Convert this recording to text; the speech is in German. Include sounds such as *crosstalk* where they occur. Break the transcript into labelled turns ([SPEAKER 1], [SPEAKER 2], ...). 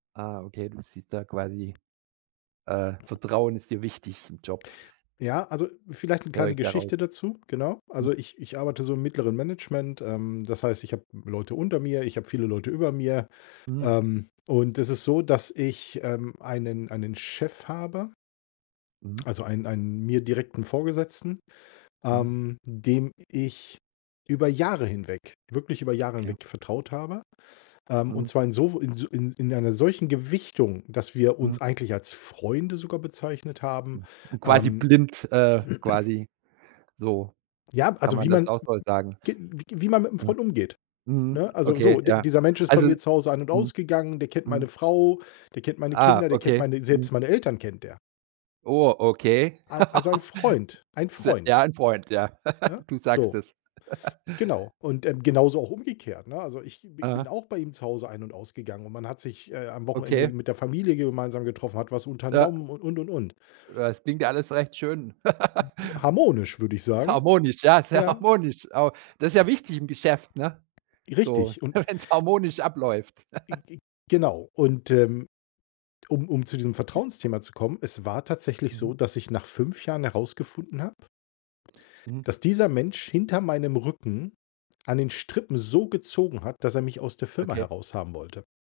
[SPEAKER 1] Ah, okay, du siehst da quasi äh, Vertrauen ist dir wichtig im Job
[SPEAKER 2] Ja, also, vielleicht 'ne
[SPEAKER 1] höre
[SPEAKER 2] kleine
[SPEAKER 1] ich da raus.
[SPEAKER 2] Geschichte dazu, genau.
[SPEAKER 1] Hm.
[SPEAKER 2] Also, ich ich arbeite so im mittleren Management, ähm, das heißt, ich habe Leute unter mir, ich habe viele Leute über mir.
[SPEAKER 1] Mhm.
[SPEAKER 2] Ähm, und es ist so, dass ich, ähm, einen einen Chef habe
[SPEAKER 1] Mhm.
[SPEAKER 2] also, einen einen mir direkten Vorgesetzten,
[SPEAKER 1] Mhm.
[SPEAKER 2] ähm, dem ich über Jahre hinweg, wirklich über Jahre
[SPEAKER 1] Okay.
[SPEAKER 2] hinweg vertraut habe. Ähm, und
[SPEAKER 1] Mhm.
[SPEAKER 2] zwar in so w in s in einer solchen Gewichtung, dass wir
[SPEAKER 1] Mhm.
[SPEAKER 2] uns eigentlich als Freunde sogar bezeichnet haben,
[SPEAKER 1] Hm, quasi
[SPEAKER 2] ähm.
[SPEAKER 1] blind äh,
[SPEAKER 2] *clears throat*
[SPEAKER 1] quasi, so
[SPEAKER 2] Ja,
[SPEAKER 1] kann
[SPEAKER 2] also,
[SPEAKER 1] man
[SPEAKER 2] wie
[SPEAKER 1] das
[SPEAKER 2] man
[SPEAKER 1] auch so sagen.
[SPEAKER 2] *unintelligible* gi g wie man mit 'nem
[SPEAKER 1] Mhm,
[SPEAKER 2] Freund umgeht,
[SPEAKER 1] mhm.
[SPEAKER 2] ne? Also,
[SPEAKER 1] Okay,
[SPEAKER 2] so, d
[SPEAKER 1] ja.
[SPEAKER 2] dieser Mensch ist bei
[SPEAKER 1] Also
[SPEAKER 2] mir zu Hause ein und
[SPEAKER 1] mhm.
[SPEAKER 2] ausgegangen, der kennt meine
[SPEAKER 1] Mhm.
[SPEAKER 2] Frau, der kennt meine
[SPEAKER 1] Ah,
[SPEAKER 2] Kinder, der kennt
[SPEAKER 1] okay.
[SPEAKER 2] meine
[SPEAKER 1] Mhm.
[SPEAKER 2] selbst meine Eltern kennt der.
[SPEAKER 1] Oh, okay.
[SPEAKER 2] Al also, ein Freund,
[SPEAKER 1] *laughs*
[SPEAKER 2] ein
[SPEAKER 1] Se
[SPEAKER 2] Freund.
[SPEAKER 1] ja, ein Freund, ja.
[SPEAKER 2] Ne?
[SPEAKER 1] *laughs* Du sagst
[SPEAKER 2] So.
[SPEAKER 1] es. *laughs*
[SPEAKER 2] Genau. Und, ähm, genauso auch umgekehrt, ne? Also, ich b bin
[SPEAKER 1] Aha.
[SPEAKER 2] auch bei ihm zu Hause ein und ausgegangen und man hat sich, äh, am Wochenende
[SPEAKER 1] Okay.
[SPEAKER 2] mit der Familie gemeinsam getroffen, hat was
[SPEAKER 1] Ja.
[SPEAKER 2] unternommen und, und, und, und.
[SPEAKER 1] Ja, das klingt ja alles recht schön.
[SPEAKER 2] Hm,
[SPEAKER 1] *laughs*
[SPEAKER 2] harmonisch, würde ich sagen.
[SPEAKER 1] Harmonisch, ja, sehr
[SPEAKER 2] Ja.
[SPEAKER 1] harmonisch. Aber das ist ja wichtig im Geschäft, ne? So
[SPEAKER 2] Richtig und
[SPEAKER 1] wenn's harmonisch abläuft.
[SPEAKER 2] Ge
[SPEAKER 1] *laughs*
[SPEAKER 2] ge genau und, ähm, um um zu diesem Vertrauensthema zu kommen, es war tatsächlich so,
[SPEAKER 1] Mhm.
[SPEAKER 2] dass ich nach 5 Jahren herausgefunden habe
[SPEAKER 1] Mhm.
[SPEAKER 2] dass dieser Mensch hinter meinem Rücken an den Strippen so gezogen hat, dass er mich aus der Firma
[SPEAKER 1] Okay.
[SPEAKER 2] heraushaben wollte.